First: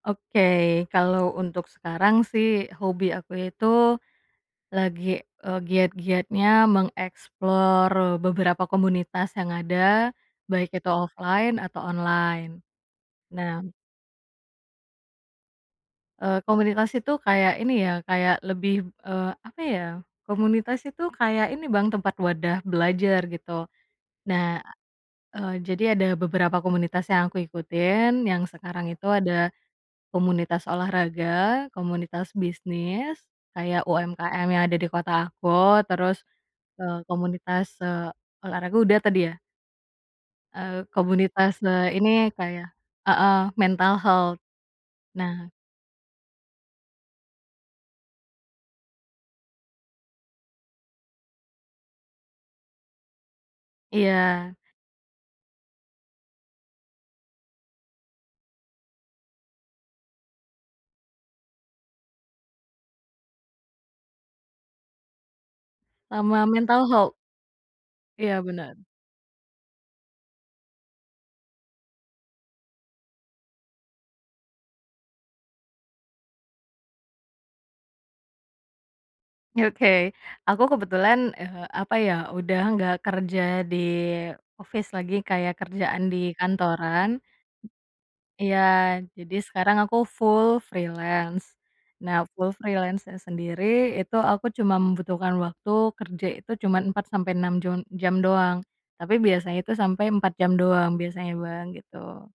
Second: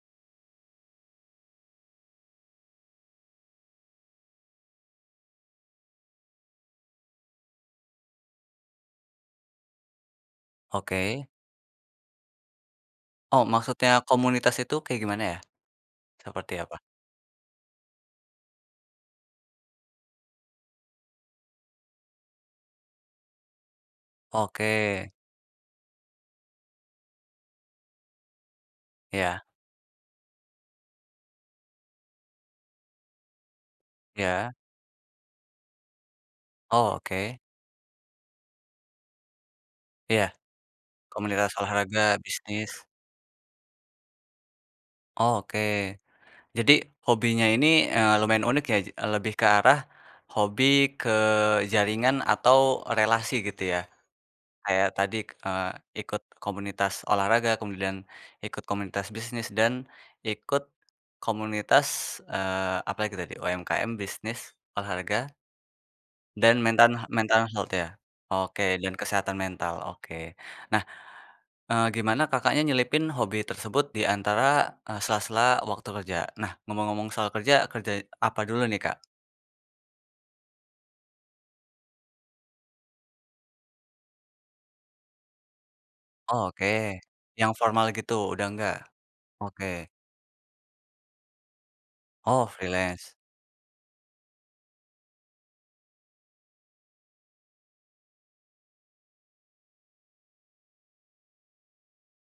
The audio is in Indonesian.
Oke. Kalau untuk sekarang, sih, hobi aku itu lagi, eee, giat-giatnya meng-explore beberapa komunitas yang ada. Baik itu Oke. offline atau online. Oh, Nah maksudnya komunitas itu kayak gimana, ya? eee, Seperti apa? komunitas itu kayak ini, ya, kayak lebih, eee, apa, ya, komunitas itu kayak ini, Bang, tempat wadah belajar, gitu. Nah, Oke. a eee, jadi ada beberapa komunitas yang aku ikutin, yang sekarang itu Iya. ada komunitas olahraga, komunitas bisnis kayak UMKM Iya. yang ada di kota aku, terus, Oh, eee, oke. komunitas, eee, olahraga udah tadi ya? Iya. Eee, Komunitas komunitas, eee, ini olahraga, kayak bisnis. heeh, mental health. Oh, Nah oke. Jadi, hobinya ini, eee, lumayan unik, ya. J lebih ke arah hobi, ke jaringan atau relasi gitu, ya? Iya. Kayak tadi, eee, ikut komunitas olahraga, kemudian ikut komunitas bisnis, dan ikut komunitas, eee, apalagi tadi, UMKM, bisnis, olahraga Sama dan mentan mental health. mental health ya? Iya, benar. Oke dan kesehatan mental, oke. Nah, eee, gimana Kakaknya nyelipin hobi tersebut di antara, eee, sela-sela waktu kerja? Nah, ngomong-ngomong soal kerja, kerja apa dulu nih, Kak? Oke. Aku kebetulan, eee, apa ya, udah enggak kerja di office lagi, kayak kerjaan di Oh oke, kantoran yang formal gitu, udah iya. engga? Jadi, sekarang Oke. aku full freelance. Nah, Oh, full freelance. freelance-nya sendiri itu, aku cuma membutuhkan waktu, kerja itu, cuman 4-6 jun jam doang, tapi biasanya itu sampai 4 jam doang. Biasanya, Bang, gitu.